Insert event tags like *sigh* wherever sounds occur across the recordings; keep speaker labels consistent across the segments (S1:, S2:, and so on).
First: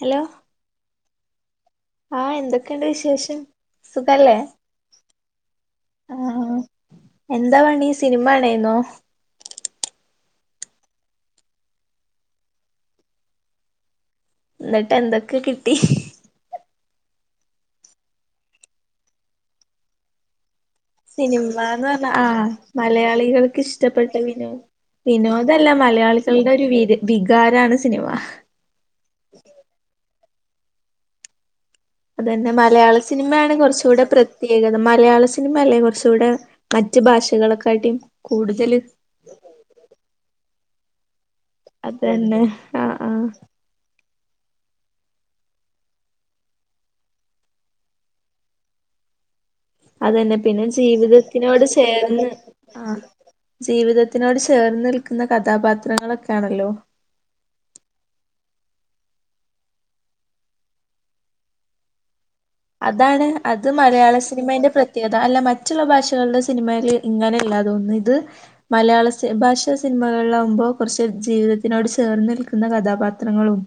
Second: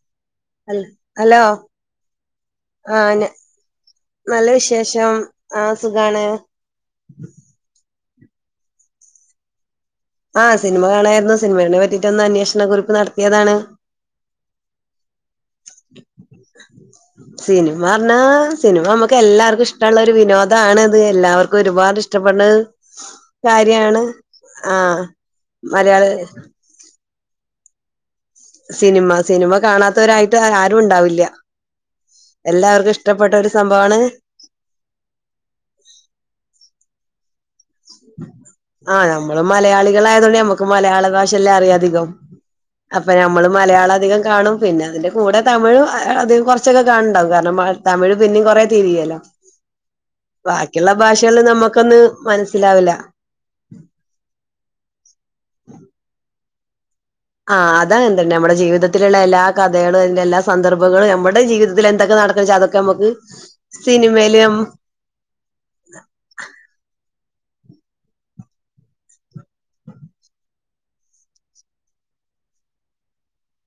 S1: Hello
S2: അൽ hello
S1: ആഹ് എന്തൊക്കെയുണ്ട്
S2: ആ ന
S1: വിശേഷം സുഖല്ലേ
S2: നല്ല വിശേഷം ആഹ് സുഖാണ്
S1: ആഹ് എന്താ പണി സിനിമാണേയ്ന്നോ
S2: ആഹ് സിനിമ കാണായിരുന്നു സിനിമനെ പറ്റിട്ടൊന്ന് അന്വേഷണ കുറിപ്പ് നടത്തിയതാണ്
S1: ന്നട്ട് എന്തൊക്കെ കിട്ടി
S2: സിനിമ പറഞ്ഞാ സിനിമ നമുക്ക് എല്ലാർക്കും ഇഷ്ടമുള്ള ഒരു വിനോദാണ് ഇത് എല്ലാവർക്കും
S1: സിനിമന്ന്
S2: ഒരുപാട്
S1: പറഞ്ഞ ആ
S2: ഇഷ്ടപ്പെടണ
S1: മലയാളികൾക്ക്
S2: കാര്യാണ്
S1: ഇഷ്ടപ്പെട്ട വിനോദ്
S2: ആഹ്
S1: വിനോദല്ല
S2: മലയാള
S1: മലയാളി *unintelligible* ഒരു വിര് വികാരാണ് സിനിമ
S2: സിനിമ സിനിമ കാണാത്തവരായിട്ട് ആരും ഉണ്ടാവില്ല
S1: അതന്നെ
S2: എല്ലാവർക്കും ഇഷ്ടപ്പെട്ട ഒരു
S1: മലയാളസിനിമേണ്
S2: സംഭവമാണ്
S1: കൊറ്ച്ചൂടെ പ്ര ത്യേകത മലയാളസിൻമല്ലേ കൊറ്ച്ചൂടെ മറ്റുഭാഷകളെക്കാട്ടിം കൂടുതല്
S2: മ്മള് മലയാളികളയതോണ്ട് നമ്മ്ക്ക് മലയാളഭാഷല്ലെ അറിയാധികം
S1: അതന്നെ ആഹ്
S2: അപ്പ
S1: ആഹ്
S2: നമ്മള് മലയാളഅധികംകാണും പിന്നഅതിന്റെകൂടെ തമിഴും അധികം കൊറ്ച്ചൊക്കെകാണണ്ടാവും കാര്ണം തമിഴ് പിന്നിം കൊറേതിരിയലൊ
S1: അതന്നെ
S2: നമുക്കൊന്ന്
S1: പിന്നെജീവിതത്തിനോട്ചേർ
S2: മനസ്സിലാവില്ല
S1: ആഹ് ജീവിതത്തിനോട്ചേർന്ന്ൽക്കുന്ന കഥാപാത്രങ്ങളൊക്കാണല്ലോ
S2: ആഹ് അതങ്ങൻതന്നെ നമ്മ്ടെ ജീവിതത്തിലുള്ള എല്ലാകഥകളും അതിന്റെ എല്ലാസന്ദർഭങ്ങളും നമ്മടെ ജീവിതത്തിലെന്തെക്കെ നടക്ക്ണ് ച്ചതൊക്കെ
S1: അതാണ് അത് മലയാളസിനിമേന്റെ പ്ര ത്യയത അല്ലമറ്റ്ള്ള ഭാഷകൾടെ സിനിമെയില് ഇങ്ങനെല്ലാതോൺന്ന് ഇത് മലയാളസി ഭാഷാ സിനിമകൾളാവുമ്പോ കൊറ്ച്ച് ജീവിതത്തിനോട്ചേർന്ന്ൽക്കുന്ന കഥാപാത്രങ്ങളും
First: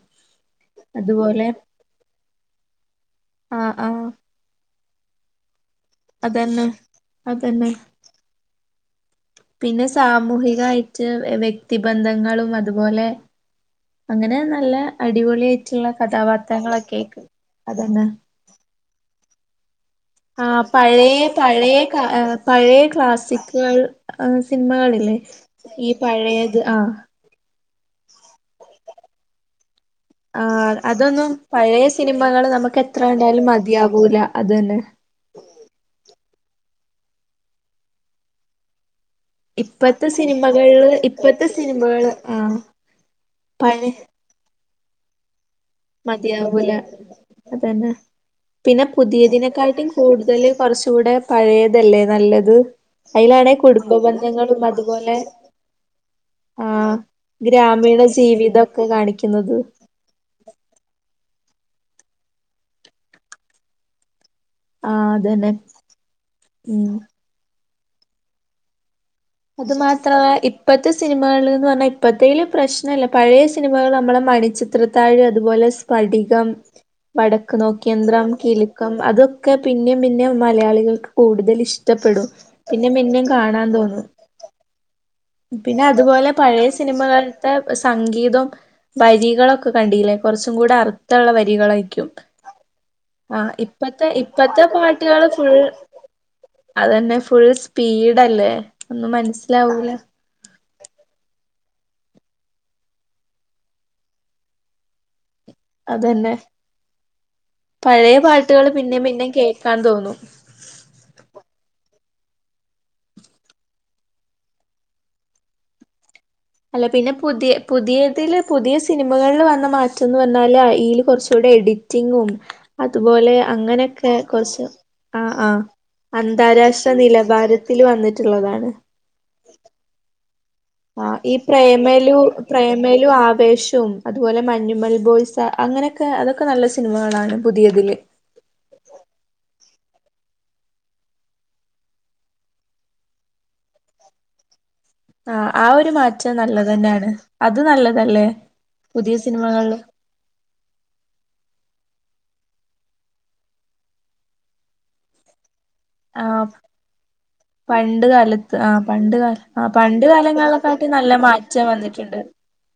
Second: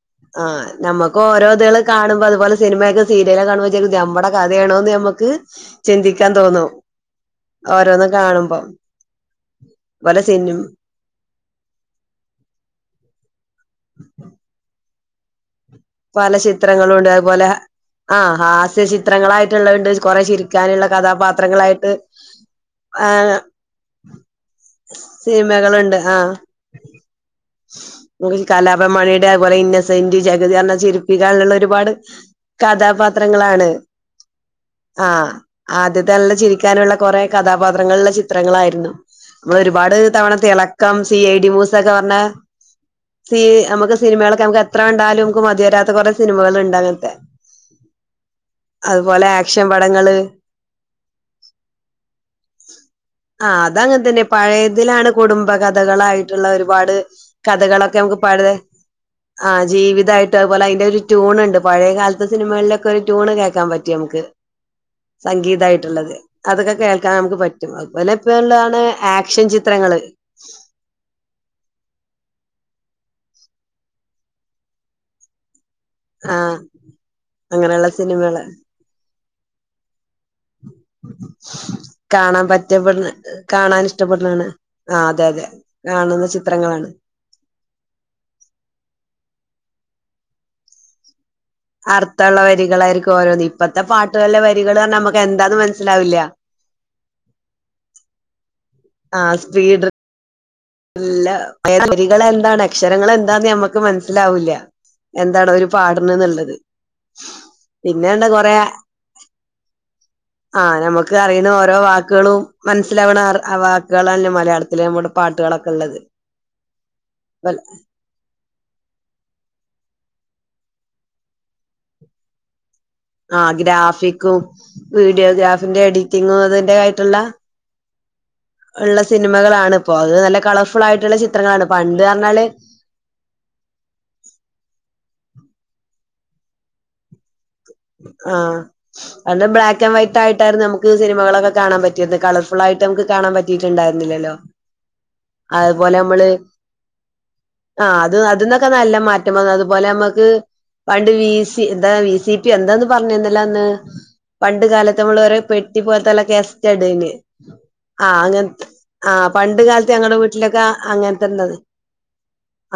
S2: ആഹ്
S1: അതുപോലെ
S2: നമ്മ്ക്കോരോത്കള് കാണുമ്പോ അത്പോലെ സിനിമയൊക്കെ സീര്ര്യലൊക്കെ കാണുമ്പോ
S1: ആഹ് ആഹ്
S2: *unintelligible* നമ്മ്ടെ കഥയാണോന്ന്നമ്മക്ക്
S1: അതന്നെ
S2: ചിന്തിക്കാൻതോന്നും
S1: അതന്നെ
S2: ഓരോന്ന്കാണുമ്പോം
S1: പിന്നെ സാമൂഹികായി റ്റ് വെക്തിബന്ധങ്ങളും അത്പോലെ അങ്ങനെനല്ലഅടിപൊളിയായി റ്റ്ള്ള
S2: പല ചിത്രങ്ങളുണ്ട്
S1: കഥാപാത്രങ്ങളൊക്കേക്ക്
S2: അതുപോലെ
S1: അതന്നാ
S2: ആഹ് ഹാസ്യ ചിത്രങ്ങളായിട്ട്ള്ളത്ണ്ട്
S1: ആഹ് പഴേ പഴേ കാ
S2: ആഹ്
S1: പഴേക്ലാസിക്കുകൾ ആ സിൻമകളില്ലേ ഈ പഴയത് ആഹ്
S2: ഇൻക് കാലാബൻമണിയുടെ അത്‌പോലെ ഇന്നസെന്റ്,
S1: ആ
S2: ജഗതി അർഞ്ഞേ
S1: അതൊന്നും പഴയ സിനിമകള് നമുക്ക് എത്ര കണ്ടാലും
S2: ചിരിപ്പിക്കാൻള്ളള്ളൊര്പാട്കഥാപാത്രങ്ങളാണ്
S1: മതിയാവൂല അതന്നെ
S2: ആഹ് ആദ്യത്തെനല്ല ചിരിക്കാനുള്ളകൊറെകഥാപാത്രങ്ങൾള്ള ചിത്രങ്ങളായ്രുന്നു
S1: ഇപ്പത്തെ
S2: മ്മളൊര്പാട്തവണ
S1: സിനിമകളില്
S2: തിളക്കം, സി
S1: ഇപ്പത്തെ
S2: ഐഡി
S1: സിനിമകള്
S2: മൂസക്കപറ്ഞ്ഞ
S1: ആ
S2: സീ
S1: പഴയ
S2: അമ്മ്ക്ക് സിനിമകളക്കെനമുക്കെത്രകണ്ടാലും മ്മ്ക്ക് മതിവരാ
S1: മതിയാകുല അതന്നെ പിന്നെ
S2: അതുപോലെ ആക്ഷൻ
S1: പുതിയതിനെക്കാട്ടിം
S2: പടങ്ങള്
S1: കൂട്തല് കൊറ്ച്ചുടെ പഴേതല്ലേനല്ലത്?
S2: ആഹ് അതങ്ങൻതന്നെ പഴേതിലാണ്
S1: അതുപോലെ
S2: കുടുംബകഥകളായിട്ടുള്ളഒരുപാട്
S1: ആഹ് ഗ്രാമീണ
S2: കഥകളൊക്കെമ്മുക്ക്പട്ത്
S1: ജീവിതൊക്കെ കാണിക്കുന്നത്
S2: ആഹ് ജീവിതായ് ട്ടഹ് പോലെ അതിന്റൊരു ട്യൂണ് ണ്ട് പഴേകാൽത്തെ സിനിമകൾളൊക്കെ ട്യൂണ്കേക്കാംപറ്റുംമ്മുക്ക്
S1: ആഹ് അതന്നെ
S2: സംഗീതായ്ട്ട്ള്ളത്
S1: ഉം
S2: അതൊക്കെകേൾക്കാൻ അമുക്ക്പറ്റും അത്‌പോലെഇപ്പോള്ളതാണ് ആക്ക്
S1: അത് മാത്രവേ ഇപ് ഇപ്പോത്തെ സിനിമാള്ന്ന് പറ്ഞ്ഞാ ഇപ്പോത്തേല് പ്രശ്നല്ല പഴേസിനിമകള്മ്മളെ മണിച്ചിത്രത്താഴ്അത്പോലെ പടികം,
S2: ആഹ് അങ്ങനെയുള്ള
S1: വടക്ക്നോക്കിയന്ത്രം,
S2: സിനിമകള്
S1: കിലക്കം അതൊക്കെപിന്നെംപിന്നെം മലയാളികൾക്ക് കൂടുതല് ഇഷ്ടപ്പെടും പിന്നിംപിന്നിം കാണാൻതോന്നും
S2: ണ് ണ് ആഹ് അതെഅതെ
S1: പിന്നെ അത്പോലെ പഴേസിനിമകൾ സംഗീതം വരികളൊക്കെകണ്ടീലേ കൊറ്ച്ചുംകൂടെഅർ
S2: അർത്ഥള്ളവരികളായ്രിക്കു ഓരോന്ന്
S1: ആഹ്
S2: ഇപ്പത്തെ പാട്ട്കൾലെ
S1: ഇപ്പത്തെ
S2: വരികള് പറ്ഞ്ഞ
S1: പാട്ടുകള് ഫുൾ
S2: നമ്മക്കെന്താന്ന്മൻ സ്സിലാവില്ല
S1: അതന്നെ ഫുൾസ്പീഡല്ലേ ഒന്നുംമൻസ്സിലാവൂല
S2: ല്ല *unintelligible* എന്താണ് അക്ഷരങ്ങളെന്താന്ന്ഞമ്മക്ക് മൻസ്സിലാവൂല്ല എന്താണ്ഒരു
S1: അതന്നെ
S2: പാട്ണ്ന്ന്ള്ളത്
S1: പഴയ
S2: പിന്നെണ്ട്കൊറെ
S1: പാട്ടുകൾ പിന്നേം പിന്നേം കേക്കാൻ തോന്നും
S2: ആഹ് ഞമ്മക്ക് അറിയ്ണ ഓരോ വാക്ക്ക്ളും മൻസ്സിലാവ്ണ ആർ വാക്കുകളല്ല മലയാളത്തില് നമ്മുടെ പാട്ട്കളൊ ക്കള്ളത്
S1: അല്ലപിന്നെ പുതിയ പുതിയതില് പുതിയ സിനിമകൾള് വന്നമാറ്റംന്ന്പറ്ഞ്ഞാല് അയ്ല് കൊറ്ച്ചൂടി എഡിറ്റിങ്ങും അത്പോലെ
S2: ആ
S1: അങ്ങനൊക്കെ
S2: ഗ്രാഫിക്കും
S1: കൊറ്ച്ച് ആഹ് ആഹ്
S2: വീഡിയോഗ്രാഫിന്റെ എഡിറ്റിങ്ങും അതിന്റെ
S1: അന്താരാഷ്ട്രനിലബാര ത്തില് വന്ന്ട്ട് ള്ളതാണ്.
S2: ള്ള സിന് മകളാണ്പ്പൊ അത് നല്ലകളർഫുളായ്ട്ടുള്ള ചിത്രങ്ങളാണ് പണ്ട് അർഞ്ഞാല്
S1: മേലും, ആവേഷും, അതുപോലെ മഞ്ഞുമൽ ബോയ്സ, അങ്ങനെയൊക്കെ അതൊക്കെ നല്ല സിനിമകളാണ്. പുതിയതില്.
S2: ആഹ്. അന്ന് ബ്ലാക്കെൻവൈറ്റ്, ആയിട്ടായിരുന്നു നമുക്ക് സിനമകളൊക്കെ കാണൻ പറ്റിയത്. കളർഫുള്ളായി്ട്ട് നമുക്ക് കാണാൻ പറ്റ് റ്റീട്ട് ണ്ടായിരുന്നില്ലല്ലോ.
S1: ആ ആ ഒരു
S2: അതുപോലെ നമ്മള്
S1: മാറ്റം നല്ലതന്നെയാണ് അത്
S2: ആഹ് അത്
S1: നല്ലതല്ലേ
S2: അത് ന്നൊക്കെ നല്ല
S1: പുതിയ
S2: മാറ്റം വന്ന
S1: സിനിമകളില്
S2: അതുപോലെ നമ്മ ക്ക് പണ്ട് വി. സി. എന്താ വി. സി. പി. എന്തേന്ന് പറഞ്ഞീന്നല്ലേ അന്ന്. പണ്ട് കാലത്ത്, നമ്മള് ഓരേ പെട് ട്ടി പോലത്തെല്ല
S1: ആ
S2: കേസ്റ്റാ ഇടെയ്ന്ന്.
S1: പണ്ട്
S2: ആഹ്
S1: കാലത്ത്
S2: അങ്ങെൻത്
S1: ആ
S2: ആഹ്,
S1: കാല
S2: പണ്ട്
S1: ആ
S2: കാലത്ത് ഞങ്ങടെ വീട്ടിലൊക്കെ
S1: കാലങ്ങളെക്കാട്ടി നല്ല
S2: അങ്ങൻത്തള്ളത്.
S1: മാറ്റം വന്നിട്ടുണ്ട്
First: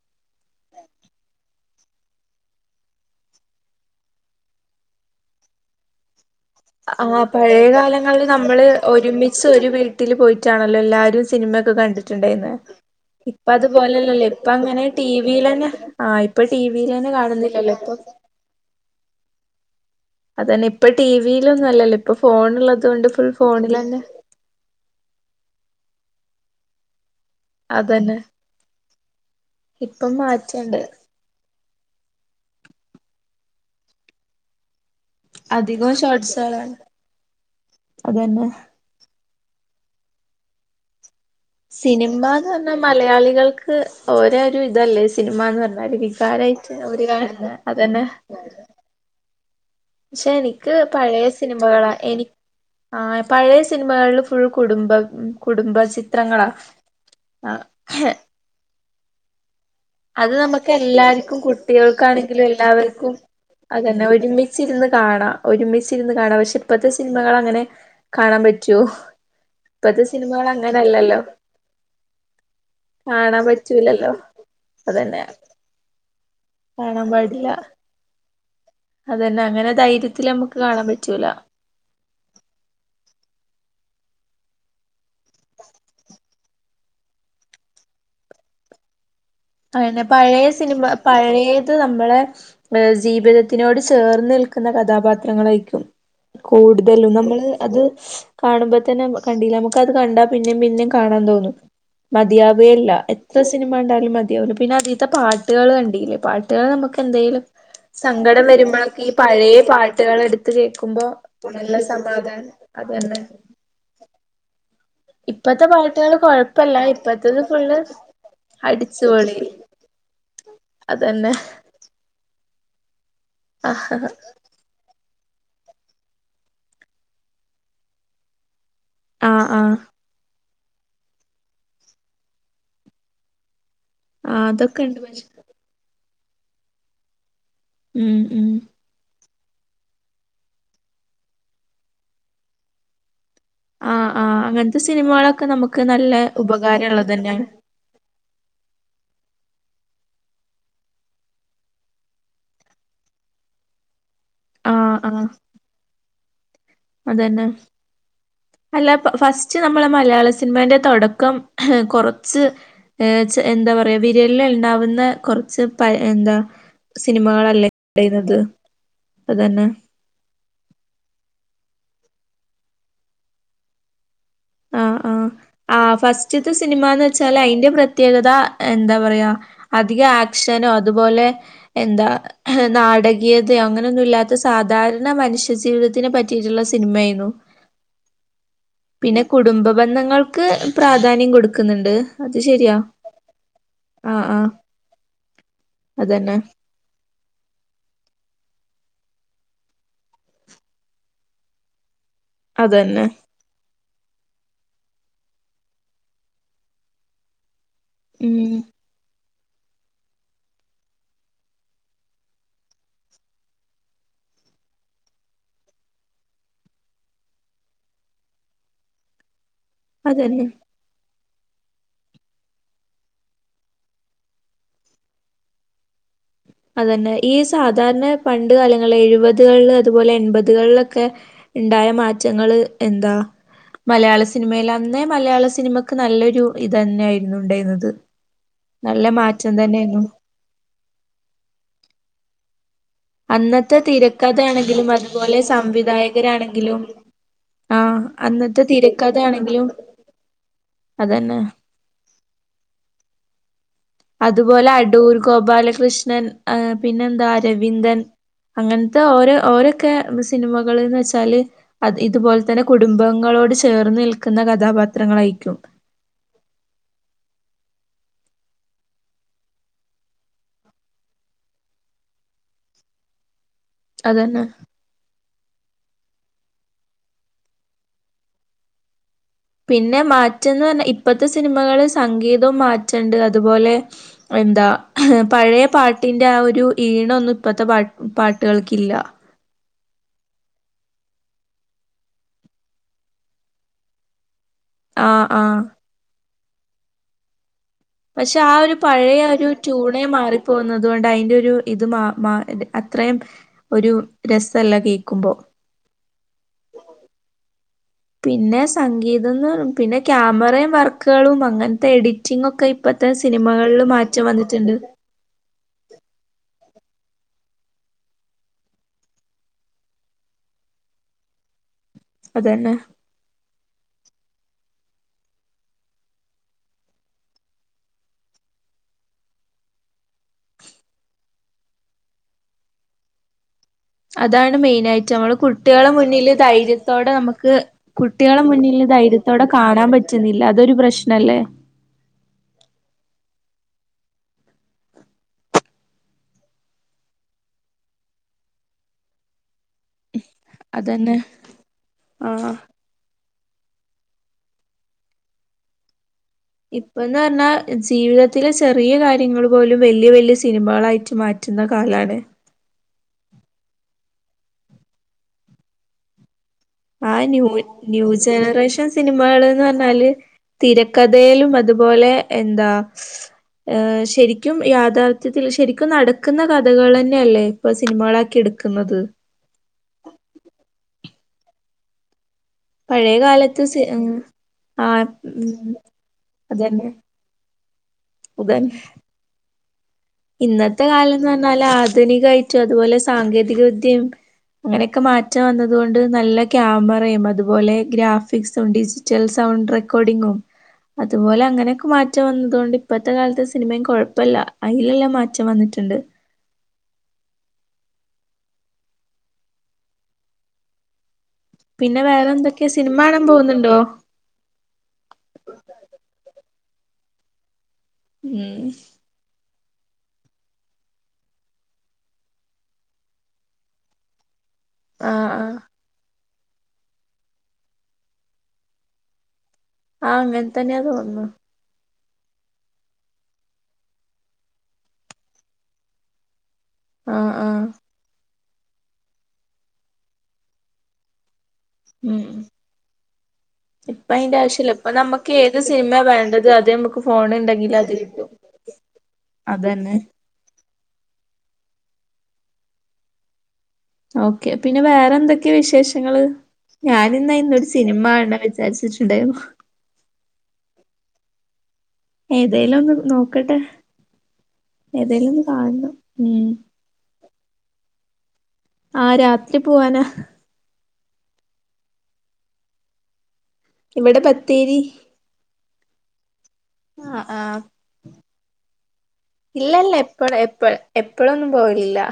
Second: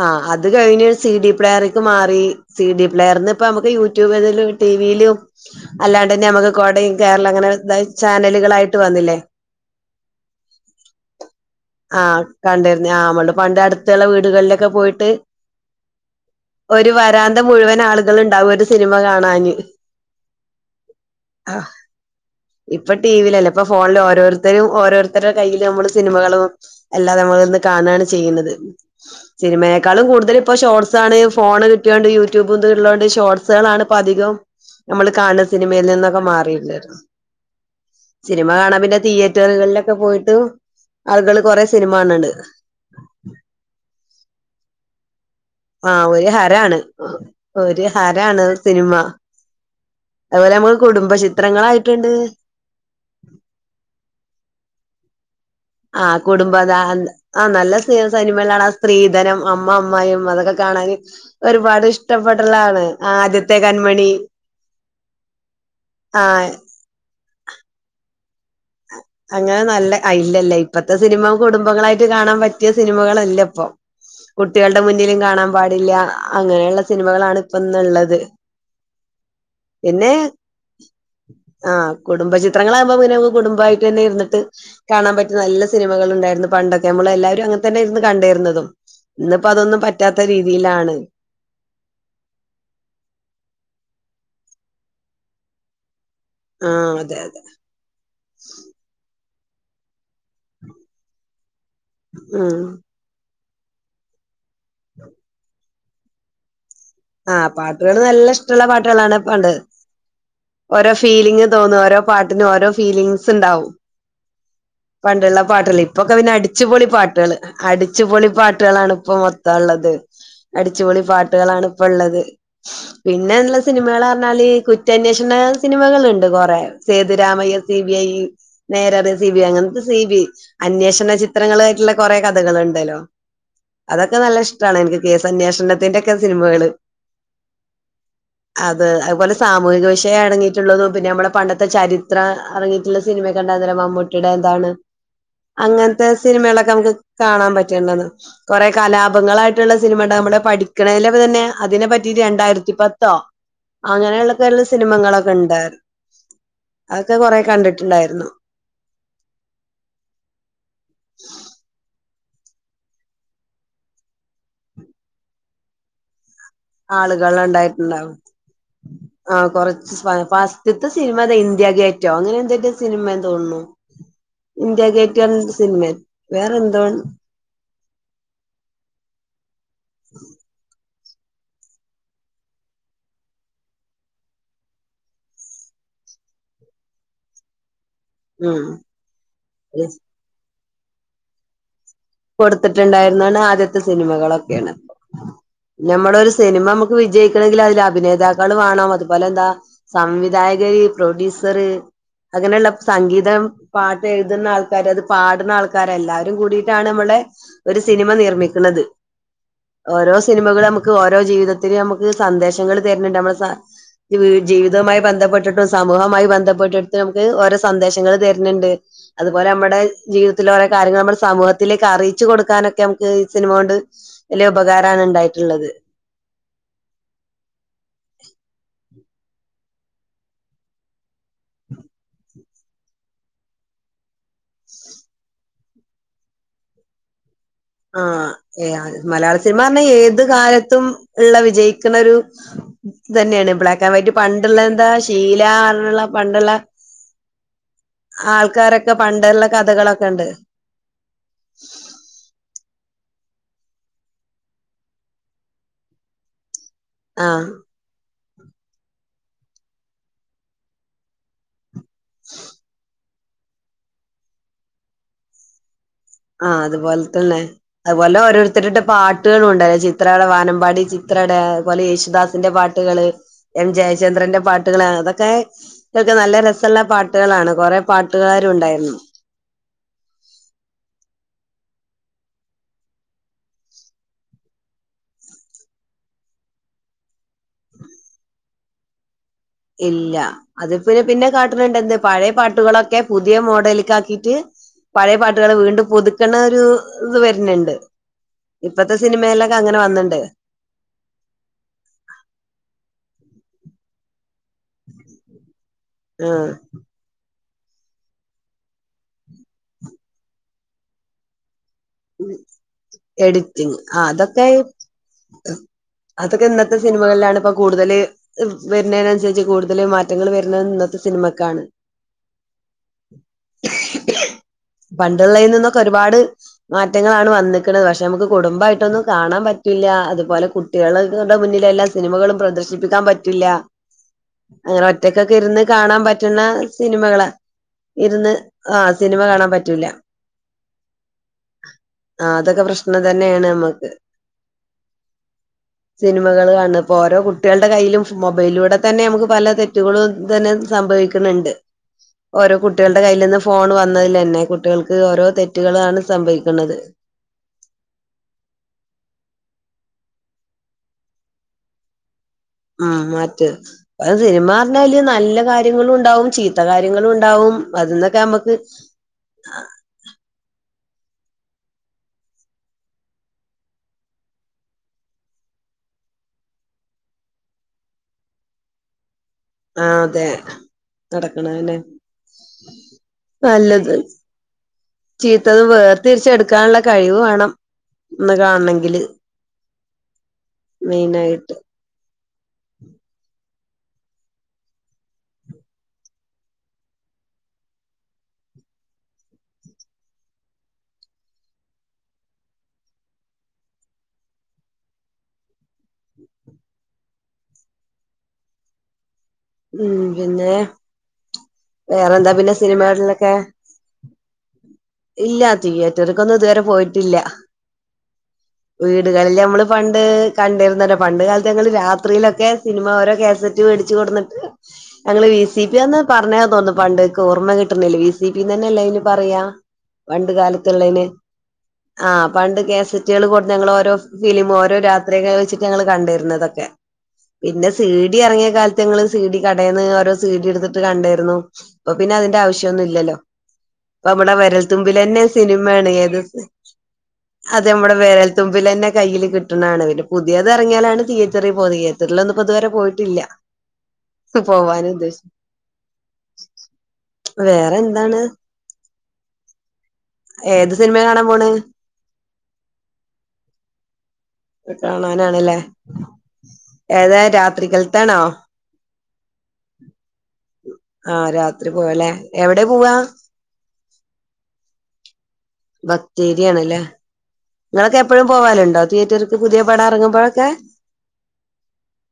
S2: ആഹ്, അത് കഴിഞ് സി. ഡി. പ്ലെയർക്ക് മാറി. സി. ഡി. പ്ലെയർന്ന് പ്പ നമുക്ക് യൂട്യൂബ്തിൽ. ടി. വീ. ലും അല്ലാണ്ടെന്നെ നമ്മക്ക്.
S1: ആഹ്, പഴെ കാലങ്ങളിൽ നമ്മള്.
S2: വന്നില്ലേ
S1: ഒരുമിച്ച് ഒരു വീട്ടിൽ പോയിട്ടാണല്ലോ എല്ലാരും. സിനിമെക്കെ
S2: ആഹ്
S1: കണ്ടിട്ടുണ്ടായിന്ന്
S2: കണ്ടിരുന്നു ആഹ് നമ്മള്
S1: ഇപ്പ
S2: പണ്ട് അടുത്തുള്ള
S1: അതുപോലെല്ലല്ലോ ഇപ്പ
S2: വീടുകളിലൊക്കെ
S1: അങ്ങനെ ടി.
S2: പോയിട്ട്
S1: വീ. ലെന്നെ. ആഹ്. ഇപ്പ ടി. വീ.
S2: ഒരു
S1: ലെന്നെ
S2: വരാന്ത
S1: കാണുന്നില്ലല്ലോ
S2: മുഴുവൻ
S1: ഇപ്പൊ.
S2: ആളുകൾ ഉണ്ടാവും ഒരു സിനിമ കാണാന്.
S1: അതന്നെ ഇപ്പ
S2: ആ
S1: ടിവിയിലൊന്നല്ലല്ലോ. ഇപ്പ ഫോണ്ള്ളത് കൊണ്ട് ഫുൾ ഫോണിലെന്നെ.
S2: ഇതരും ഓരോര്ത്തരെ കയ്യീല് നമ്മള് സിനിമകളും എല്ലാം, നമ്മൾ ഇന്ന് കാണാണ്
S1: അതന്നെ
S2: ചെയ്യുന്നത്. സിനിമയേക്കാളും
S1: ഇപ്പം
S2: കൂടുതല് ഇപ്പൊ,
S1: മാറ്റണ്ട്
S2: ഷോർട്സാണ്. ഫോണ് ക് ക്യേണ്ട് യൂട്യൂബും ത്ള്ളേണ്ട് ഷേട്സെളാണ് പ്പ അധികം. നമ്മള് കാൺണ സിനിമയിൽ
S1: അധികവും
S2: നിന്നൊക്കെ
S1: ഷോർട്സുകളാണ്
S2: മാറിയില്ലായിരുന്നു.
S1: അതന്നെ
S2: സിനിമ കാണാൻ പിന്നെ, തിയേ റ്ററികളിലൊക്കെ പോയിട്ട്. ആളുകൾ കെറെ
S1: സിനിമാന്ന് പറഞ്ഞാ, മലയാളികൾക്ക് ഓരോ രു തല്ലേ സിനിമാന്ന് പറ
S2: ആ
S1: അര്
S2: ഒരു
S1: വികാരായിട്ട്
S2: ഹരാണ്
S1: ഓര് കാൺണ് അതന്നെ.
S2: സിനിമാ
S1: പക്ഷെ എനിക്ക് പഴയ സിനിമകളാ
S2: ചിത്രങ്ങളായിട്ടുണ്ട്
S1: എനിക് ആഹ്, പഴയ സിനിമകളിൽ ഫുൾ കുടുംബം.
S2: ആഹ്, കുടുംബതാ ആഹ്, നല്ല സിനിമെന്നാണ് ആ സ്ത്രീധനം. അമ്മ, അമ്മായമ്മ,
S1: അത്
S2: അതൊക്കെ
S1: നമുക്ക്
S2: കാണാന്
S1: എല്ലാർക്കും
S2: ഒരുപാട്
S1: കുട്ടികൾക്കാണെങ്കിലും
S2: ഇഷ്ടപ്പെട്ട്ള്ളതാണ് ആദ്യത്തെ കന്മണി.
S1: ച്ചിരുന്ന് കാണാം, ഒരുമിച്ചിരുന്ന്കാണാ, പക്ഷെ ഇപ്പത്തെ സിനിമകളങ്ങനെ
S2: അങ്ങനെ നല്ല
S1: സിനിമകൾ
S2: ഇല്ലല്ല ഇപ്പത്തെ
S1: അങ്ങനല്ലല്ലോ
S2: സിനിമ കുടുംബങ്ങളായിട്ട് കാണാൻ പറ്റ് പറ്റിയ
S1: കാണാൻ
S2: സിനിമകളെല്ല ഇപ്പൊ
S1: പറ്റൂലല്ലോ
S2: കുട്ടികളുടെ മുന്നിലും
S1: അതന്നെ
S2: കാണാൻ പാടില്ല്യ. അങ്ങനെയുള്ള
S1: കാണാൻ
S2: സിനിമകളാണ് ഇപ്പം ഇന്ന് ഉള്ളത്.
S1: അതെന്നെ അങ്ങനെ ധൈര്യത്തില് നമ്മക്ക് കാണാൻ പറ്റൂല.
S2: ആഹ് കുടും ചിത്രങ്ങളാകുമ്പോ, പിന്നെ, നമ്മക്ക് കുടുംബായിട്ടെന്നെ ഇരുന്നിട്ട് കാണാൻ പറ്റിയ നല്ല സിനിമകൾ ണ്ടായിരുന്നു പണ്ടൊക്കെ. നമ്മളെ എല്ലാരും അങ്ങൻതന്നെ ഇരുന്നു കണ്ടെര്ന്നതും. ഇന്ന്പ്പം അതൊന്നും പറ്റാത്ത രീതിയിലാണ്.
S1: പഴയേ ത്ത് നമ്മളെ, ജീവിതത്തിനോട് ചേർന്ന് നിൽക്കുന്ന കഥാപാത്രങ്ങളായിരിക്കും.
S2: ആ
S1: കൂട്തലും
S2: അതെ
S1: നമ്മള് അത് കാണുമ്പ തന്നെ കണ്ടീലെ നമ്മക്ക് അത് കണ്ടാ പിന്നെയും പിന്നയും കാണാൻ തോന്നും
S2: ഉം
S1: മതിയാവേ ഇല്ല. എത്ര സിനിമകണ്ടാലും മതിയാവില്ല. പിന്നെ അതീത്തെ പാട്ട്കള് കണ്ടില്ലേ പാട്ട് ട്ട്കള് നമ്മക്ക്
S2: ആഹ് പാട്ടുകള് നല്ല
S1: എന്തെലുംസങ്കടം
S2: ഇഷ്ടമുള്ള
S1: വരുമ്പോഴൊക്കെ ഈ
S2: പാട്ടുകളാണ് പണ്ട്
S1: പഴയ പാട്ട്കള് എടുത്ത് കേ
S2: ഓരോ ഫീലിംങ് തോന്നും ഓരോ പാട്ടിന് ഓരോ
S1: അതന്നെ
S2: ഫീലിംഗ്സ് ഉണ്ടാവും പണ്ട്ള്ള
S1: ഇപ്പത്തെ
S2: പാട്ടുകള് ഇപ്പൊക്കെ പിന്നെ
S1: കൊഴപ്പല്ല
S2: അടിച്ചുപൊളി പാട്ടുകള്
S1: ഇപ്പത്തത് ഫുള്ള്
S2: അടിച്ചുപൊളി പാട്ടുകളാണ് ഇപ്പം
S1: അടിച്ചുപൊളി
S2: മൊത്തം ഉള്ളത്. അടിച്ചുപൊളി
S1: അതന്നെ
S2: പാട്ട്കളാണ് ഇപ്പള്ളത്. പിന്നെള്ള
S1: ആഹ്
S2: സിനിമകള് പറഞ്ഞാല് കുറ്റ അന്വേഷണ സിനിമകള്ണ്ട് കുറെ സേതുരാമയ്യ, സി. ബി. ഐ നേരറിയാ സി. ബി.
S1: ആഹ് ആഹ്
S2: അങ്ങനത്തെ സി. ബി. അന്വേഷണ ചിത്രങ്ങളായിട്ട്ള്ള കൊറെ കഥകളുണ്ടല്ലോ. അതൊക്കെ നല്ല
S1: ആഹ്
S2: ഇഷ്ടാണ് എനിക്ക്
S1: അതൊക്കെണ്ട് പക്ഷെ
S2: കേസ് അന്വേഷണത്തിന്റെ ഒക്കെ സിനിമകള്.
S1: ഉം ഉം
S2: അത് അതുപോലെ സാമൂഹിക വിഷയം അടങ്ങിയിട്ടുള്ളതും പിന്നെ നമ്മളെ പണ്ടത്തെ ചരിത്ര അടങ്ങിയിട്ട്ള്ള സിനിമെ കണ്ട അന്നേരം
S1: ആഹ്
S2: മമ്മൂട്ടിടെ
S1: ആഹ്
S2: എന്താണ്
S1: അങ്ങനത്തെ സിനിമകളൊക്കെ നമുക്ക്
S2: അങ്ങനത്തെ
S1: നല്ല
S2: സിനിമ കളൊക്കെ നമുക്ക്
S1: ഉപകാരള്ളതന്നെയാണ്
S2: കാണാൻ പ റ്റിയിണ്ടാർന്ന് കൊറെ കലാപങ്ങളായിട്ടുള്ള സിനിമ കണ്ട് നമ്മള് പഠിക്കണേതിലെ തന്നെ അതിനെപ്പറ്റി രണ്ടായിരത്തി പത്തോ അങ്ങനെയുള്ളക്കെ ഓരോരോ
S1: ആഹ് ആഹ്
S2: സിനിമങ്ങളൊക്കെ ഇണ്ടായിരുന്നു അതൊക്കെ കൊറെ
S1: അതന്നെ
S2: കണ്ടിട്ടുണ്ടായിരുന്നു
S1: അല്ല ഫസ്റ്റ് നമ്മളെ മലയാള സിനിമേന്റെ തൊടക്കം കൊറച്ച് ഏഹ് എന്താ പറയാ വിരലിലെണ്ണാവുന്ന കൊറച്ച് പഴയ എന്താ
S2: ആളുകള്
S1: സിനിമകളല്ലേ
S2: ഇണ്ടായിട്ടുണ്ടാവും
S1: ഉണ്ടായിരുന്നത്
S2: ആഹ് കൊറ
S1: അതന്നെ
S2: ച്ച് ഫസ്റ്റത്തെ സിനിമ ഏതാ ഇന്ത്യ ഗേറ്റോ അങ്ങനെ എന്തൊക്കെ സിനിമയാ തോന്ന്ണു ഇന്ത്യ
S1: ആഹ് ആഹ്
S2: ഗേറ്റ്ന്ന് പറഞ്ഞ സിനിമയോ വേറെ എന്തോ
S1: ച്ചാലയിന്റെ പ്ര ത്യേകത എന്താ പറയാ അധിക ആക്ഷനോ അതുപോലെ എന്താ നാടകീയതയോ അങ്ങനെയൊന്നും ഇല്ലാത്ത സാധാരണ മനുഷ്യ ജീവിതത്തിനെ പറ്റിയിട്ടുള്ള സിനിമേയിനു
S2: ഉം
S1: പിന്നെ കുടുംബ ബന്ധങ്ങൾക്ക് പ്രാധാന്യം കൊടുക്ക്ന്ന്ണ്ട്
S2: കൊടുത്തിട്ടുണ്ടായിരുന്നാണ് ആദ്യത്തെ
S1: ആഹ് ആഹ്
S2: സിനിമകളൊക്കെയാണ് ഞമ്മടെ ഒരു
S1: അതന്നെ
S2: സിനിമ മു ത് വിജയിക്കണെങ്കില് അതില് അഭിനേതാക്കള് വേണം അതുപോലെ എന്താ സംവിധായകര്, പ്രൊഡ്യൂസറ് അങ്ങനെള്ള
S1: അതന്നെ
S2: സംഗീതം പാട്ട് എഴുതുന്ന ആൾക്കാര് അത് പാടുന്ന ആൾക്കാര് എല്ലാരും കൂടി ട്ടാണ് അമ്മടെ ഒരു സിനിമ
S1: ഉം
S2: നിർമ്മിക്ക്ണത്. ഓരോ സിനിമകള് അമ്മക്ക് ഓരോ ജീവിതത്തില് ഞമുക്ക് സന്ദേശങ്ങള് തര്ന്ണ്ട്. അമ്മടെ സ ജീവിതവുമായി ബന്ധപ്പെട്ടിട്ടും സമൂഹവുമായി ബന്ധപ്പെട്ടിട്ട് നമുക്ക് ഓരോ സന്ദേശങ്ങള് തര്ന്ണ്ട്. അതുപോലെ ഞമ്മടെ
S1: അതന്നെ
S2: ജീവിതത്തില് ഓരോ കാര്യങ്ങൾ അമ്മള് സമൂഹ ത്തിലേക്ക് അറിയിച്ചു കൊടുക്കാനൊക്കെ അമ്മക്ക് ഈ സിനിമ കൊണ്ട് വെല്ല്യ ഉപകാരാണ് ഇണ്ടായിട്ടുള്ളത്.
S1: അതന്നെ. ഈ സാധാരണ പണ്ട് കാലങ്ങളി എഴുവതുകളിൽ അതുപോലെ എൺപതുകളിലൊക്കെ ഇണ്ടായ മാറ്റങ്ങള് എന്താ. മലയാള സിനിമയില് അന്നേ മലയാള സിനിമക്ക് നല്ലൊരു ഇതെന്നേ ആയിരുന്നു ഉണ്ടായിരുന്നത്.
S2: ആഹ്. ഏഹ്
S1: നല്ല
S2: മലയാള
S1: മാറ്റം
S2: സിനിമാറ്ഞ്ഞാൽ
S1: തന്നെയായിരുന്നു.
S2: ഏത് കാലത്തും ഇള്ള വിജയിക്ക്ണ ഒരു തന്നേണ്.
S1: അന്നത്തെ
S2: ബ്ലാക്ക് ആൻഡ് വൈറ്റ്. പണ്ടുള്ള
S1: തിരക്കഥയാണെങ്കിലും
S2: എന്താ
S1: അതുപോലെ
S2: ഷീല അറ്ഞ്ഞുള്ള പണ്ടുള്ള
S1: സംവിധായകരാണെങ്കിലും ആഹ് അന്നത്തെ
S2: ആൾക്കാരൊക്കെ പണ്ടേ ഇള്ള
S1: തിരക്കഥയാണെങ്കിലും
S2: കഥകളൊക്കെണ്ട്.
S1: അതന്നെ അതുപോലെ അടൂർ ഗോപാലകൃഷ്ണൻ, പിന്നെ എന്താ
S2: ആഹ്
S1: അരവിന്ദൻ, അങ്ങൻത്തെ ഓര് ഓരോക്കെ സിനിമകള്ന്ന് വെച്ചാല്. അത് ഇതുപോലെ തന്നെ കുടുംബങ്ങളോട് ചേർന്ന് നിൽക്കുന്ന കഥാപാത്രങ്ങളായിക്കും.
S2: ആ അതുപോൽത്തല്ലെ. അതുപോലെ ഓരോരുത്തരുടെ പാട്ടുകള് ഒണ്ട്ലെ. ചിത്രടെ വാനമ്പാടി ചിത്രടെ അതുപോലെ യേശുദാസിന്റെ പാ പാട്ടുകള് എം ജയചന്ദ്രന്റെ
S1: അതന്നെ
S2: പാട്ടുകള് അതൊക്കെ ഇതൊക്കെ നല്ല രസള്ള പാട്ടുകളാണ്. കൊറെ പാട്ടുകാരും ഉണ്ടായിരുന്നു.
S1: പിന്നെ മാറ്റന്ന് പറ്ഞ്ഞ ഇപ്പത്തെ സിനിമകള് സംഗീതോം മാറ്റണ്ട്. അതുപോലെ എന്താ പഴയ പാട്ടിന്റെ ആ ഒരു ഈണൊന്നും ഇപ്പത്തെ പാ പാട്ടുകൾക്കില്ല.
S2: ഇല്ല അത് പിന്നെ പിന്നെ കാട്ട്ണ് ഇണ്ട്. എന്ത് പഴേ പാട്ടുകളൊക്കെ പുതിയ മോഡല്ക്കാക്കീട്ട്. പഴയ
S1: ആഹ്
S2: പാട്ടുകളെ
S1: ആഹ്
S2: വീണ്ടും പുതുക്ക്ണ ഒരു ഇത് വര്ന്ണ്ട്.
S1: പക്ഷെ ആ ഒരു പഴയ ഒരു ട്യൂണേ മാറി പോവുന്നതുകൊണ്ട് അതിന്റെ ഒരു ഇത് മാ മാ അത്രേം ഒരു രസല്ല കേക്കുമ്പം
S2: ആ
S1: പിന്നെ സംഗീതന്ന് പിന്നെ ക്യാമറേം വർക്കുകളും അങ്ങൻ ത്തെ എഡിറ്റിങ്ങൊക്കെ ഇപ്പത്തെ
S2: എഡിറ്റിങ്
S1: സിനിമകളില്
S2: ആ
S1: മാറ്റം
S2: അതൊക്കെ ഈ
S1: വന്നിട്ട്ണ്ട്.
S2: അതൊക്കെ ഇന്നത്തെ സിനിമകളിലാണ് ഇപ്പോ കൂടുതല്. വരുന്നേനൻസരിച്ച് കൂടുതല് മാറ്റങ്ങൾ വരുന്നത് ഇന്നത്തെ സിനിമക്കാണ്.
S1: അതെന്നെ
S2: പണ്ടുള്ളേയ്ൽ നിന്നൊക്കെ ഒരുപാട് മാറ്റങ്ങളാണ് വന്ന്ക്ക്ണത്. പക്ഷെ നമുക്ക് കുടുംബമായിട്ടൊന്നും കാണാൻ പറ്റില്ല. അതുപോലെ കുട്ടികളുടെ മുന്നിൽ എല്ലാ സിനിമകളും പ്രദർശിപ്പിക്കാൻ പറ്റില്ല.
S1: അതാണ്
S2: അങ്ങനെ
S1: മെയിനായിട്ട്
S2: ഒറ്റക്കൊക്കെ
S1: നമ്മള്
S2: ഇരുന്ന്
S1: കുട്ടികളെ
S2: കാണാൻ
S1: മുന്നില്
S2: പറ്റുന്ന
S1: ധൈര്യത്തോടെ
S2: സിനിമകളാ
S1: നമുക്ക്
S2: ഇരുന്ന്
S1: കുട്ടികളെ മുന്നിൽ
S2: ആഹ് സിനിമ
S1: ധൈര്യത്തോടെ
S2: പറ്റൂല.
S1: കാണാൻ പറ്റുന്നില്ല അതൊരു പ്രശ്നല്ലേ.
S2: ആഹ് അതൊക്കെ പ്രശ്നം തന്നേണ് നമ്മക്ക്. സിനിമകൾ കാണ് ണത്. ഇപ്പോ ഓരോ കുട്ടികളുടെ കയ്യിലും മൊബൈലിലൂടെ തന്നെ നമുക്ക് പല തെറ്റുകളും ഇതന്നെ
S1: അതന്നെ
S2: സംഭവിക്ക്ണ് ഇണ്ട്.
S1: ആഹ്
S2: ഓരോ കുട്ടി കുട്ടികളുടെ കയ്യിൽ നിന്ന് ഫോൺ വന്നതിലെന്നെ കുട്ടികൾക്ക് ഓരോ തെറ്റുകളാണ് സംഭവിക്
S1: ഇപ്പ എന്ന് പറ്ഞ്ഞാ ജീവിതത്തിലെ ചെറിയ കാര്യങ്ങൾ പോലും വല്യ വല്യ സിനിമകളായിട്ട് മാറ്റുന്ന കാലാണ്.
S2: ഉം മറ്റെ ആഹ് സിനിമ പറ്ഞ്ഞാല് നല്ല കാര്യങ്ങളും ഇണ്ടാവും ചീത് - - *unintelligible*
S1: ആ ന്യൂ
S2: കാര്യങ്ങളുണ്ടാവും
S1: ന്യൂ
S2: അതിന്നൊക്കെ നമ്മക്ക്
S1: ജനറേഷൻ സിനിമകൾന്ന് പറഞ്ഞാല് തിരക്കഥയിലും അതുപോലെ എന്താ ശരിക്കും യാഥാർഥ്യത്തിൽ ശരിക്കും നടക്ക്ന്ന കഥകളെന്നെയല്ലേ ഇപ്പൊ സിനിമകളാക്കി എട്ക്ക്ന്നത്
S2: ആഹ് അതെ നടക്ക്ണതെന്നെ
S1: പഴയകാലത്ത് സി ഉം ആ
S2: ചീത്തതും വേർതിരിച്ചെട്ക്കാന്ള്ള
S1: അതന്നെ
S2: കഴിവ് വേണം ഇന്ന്
S1: ഉതൻ
S2: കാണണെങ്കില്
S1: ഇന്നത്തെ കാലം എന്ന്
S2: മെയിനായിട്ട്
S1: പറഞ്ഞാല് ആധുനികായിറ്റും അതുപോലെ സാങ്കേതിക വിദ്യയും അങ്ങനെയൊക്കെ മാറ്റം വന്നത് കൊണ്ട് നല്ല ക്യാമറയും അതുപോലെ ഗ്രാഫിക്സും ഡി റ്റൽ സൗണ്ട് റെക്കോർഡിങ്ങും അതുപോലെ അങ്ങനെയൊക്കെ മാറ്റം വന്നത് കൊണ്ട് ഇപ്പഴത്തെ കാലത്തെ സിനിമയും കൊഴപ്പല്ല അയിലെല്ലാം മാറ്റം വന്ന്ട്ട്ണ്ട്
S2: ഉം പിന്നെ വേറെന്താ പിന്നെ സിനിമയൊട്ള്ളൊക്കെ
S1: ണ്ടോ
S2: ഇല്ല തിയേറ്ററ്ക്കൊന്നും ഇതുവരെ പോയിട്ടില്ല
S1: ഉം
S2: വീട്കളിൽ നമ്മള് പണ്ട് കണ്ടിര്ന്നല്ലോ പണ്ട് കാലത്ത് ഞങ്ങള് രാത്രിയിലൊക്കെ സിനിമ ഓരോ കേസ റ്റ് വേടിച്ച് കൊടുന്നിട്ട് ഞങ്ങള്
S1: ആഹ് ആഹ്
S2: വിസിഡി അന്ന് പറഞ്ഞത് തോന്നുന്നു പണ്ട് ഇൻക്ക് ഓർമ്മ കിട്ട്ണില്ല വി സി ബിന്ന് തന്നെയല്ലേ അയിന് പറയാ
S1: ആഹ്
S2: പണ്ട്
S1: അങ്ങനെ തന്നെയാ
S2: കാലത്ത്ള്ളേന്
S1: തോന്നുന്നു
S2: ആഹ് പണ്ട് കേസറ്റേള് കൊട്ന്ന് ഞങ്ങള് ഓരോ ഫിലിം ഓരോ രാത്രിയൊക്കെ വെച്ചിട്ട് ഞങ്ങള് കണ്ടിര്ന്നതൊക്കെ
S1: ആഹ് ആഹ്
S2: പിന്നെ സിഡി എറങ്ങിയ കാലത്ത് ഞങ്ങള് സീഡി കടേന്ന് ഓരോ സീഡി എട്ത്തിട്ട് കണ്ടിര്ന്നു ഇപ്പോ പിന്നെ
S1: ഉം
S2: അതിന്റെ ആവശ്യോന്നും ഇല്ലല്ലോ
S1: ഇപ്പ
S2: ഇപ്പൊ ഇവടെ
S1: അയിന്റെ
S2: വെരൽ
S1: ആവശ്യല്ല ഇപ്പൊ
S2: തുമ്പിലെന്നെ
S1: നമ്മക്ക് ഏത്
S2: സിനിമയാണ്
S1: സിനിമ
S2: ഏത്
S1: വേണ്ടത് അത് നമുക്ക് ഫോൺ
S2: അതെ
S1: ഉണ്ടെങ്കിൽ അത്
S2: നമ്മടെ വെരൽ
S1: കിട്ടും
S2: തുമ്പിലെന്നെ കയ്യില് കിട്ട്ണാണ്
S1: അതന്നെ
S2: പിന്നെ പുത്യേത് എറങ്ങിയാലാണ് തിയേറ്ററിൽ പോകുന്നത് തിയേറ്ററിലൊന്നും ഇപ്പ ഇതുവരെ പോയിട്ടില്ല
S1: ഓക്കെ പിന്നെ
S2: പോവാനും
S1: വേറെ
S2: ഉദ്ദേശിച്ചു
S1: എന്തൊക്കെ വിശേഷങ്ങള് ഞാനിന്നയിന്നൊര്
S2: വേറെ
S1: സിനിമ
S2: എന്താണ്
S1: കാണണം വി വിചാരിച്ചിട്ട്ണ്ടായിന്നു
S2: ഏത് സിനിമെ കാണാൻ പോണത്
S1: ഏതേലും ഒന്ന് നോക്കട്ടെ ഏതേലും ഒന്ന്
S2: കാണാനാണല്ലേ
S1: കാണണം ഉം
S2: ഏതാ രാത്രിക്കല്ത്താണോ
S1: ആഹ് രാത്രി പോവാനാ
S2: ആഹ് രാത്രി പോവല്ലേ എവിടെ പോവാ
S1: ഇവിടെ ബത്തേരി
S2: ബത്തേരിയാണ്ല്ലേ
S1: ആഹ് ആഹ്
S2: ഇങ്ങളൊക്കെ എപ്പഴും പോവാല്ണ്ടോ തിയേറ്റർക്ക് പുതിയ പടം എറങ്ങ്മ്പഴൊക്കെ
S1: എപ്പഴെന്നും പോവലില്ല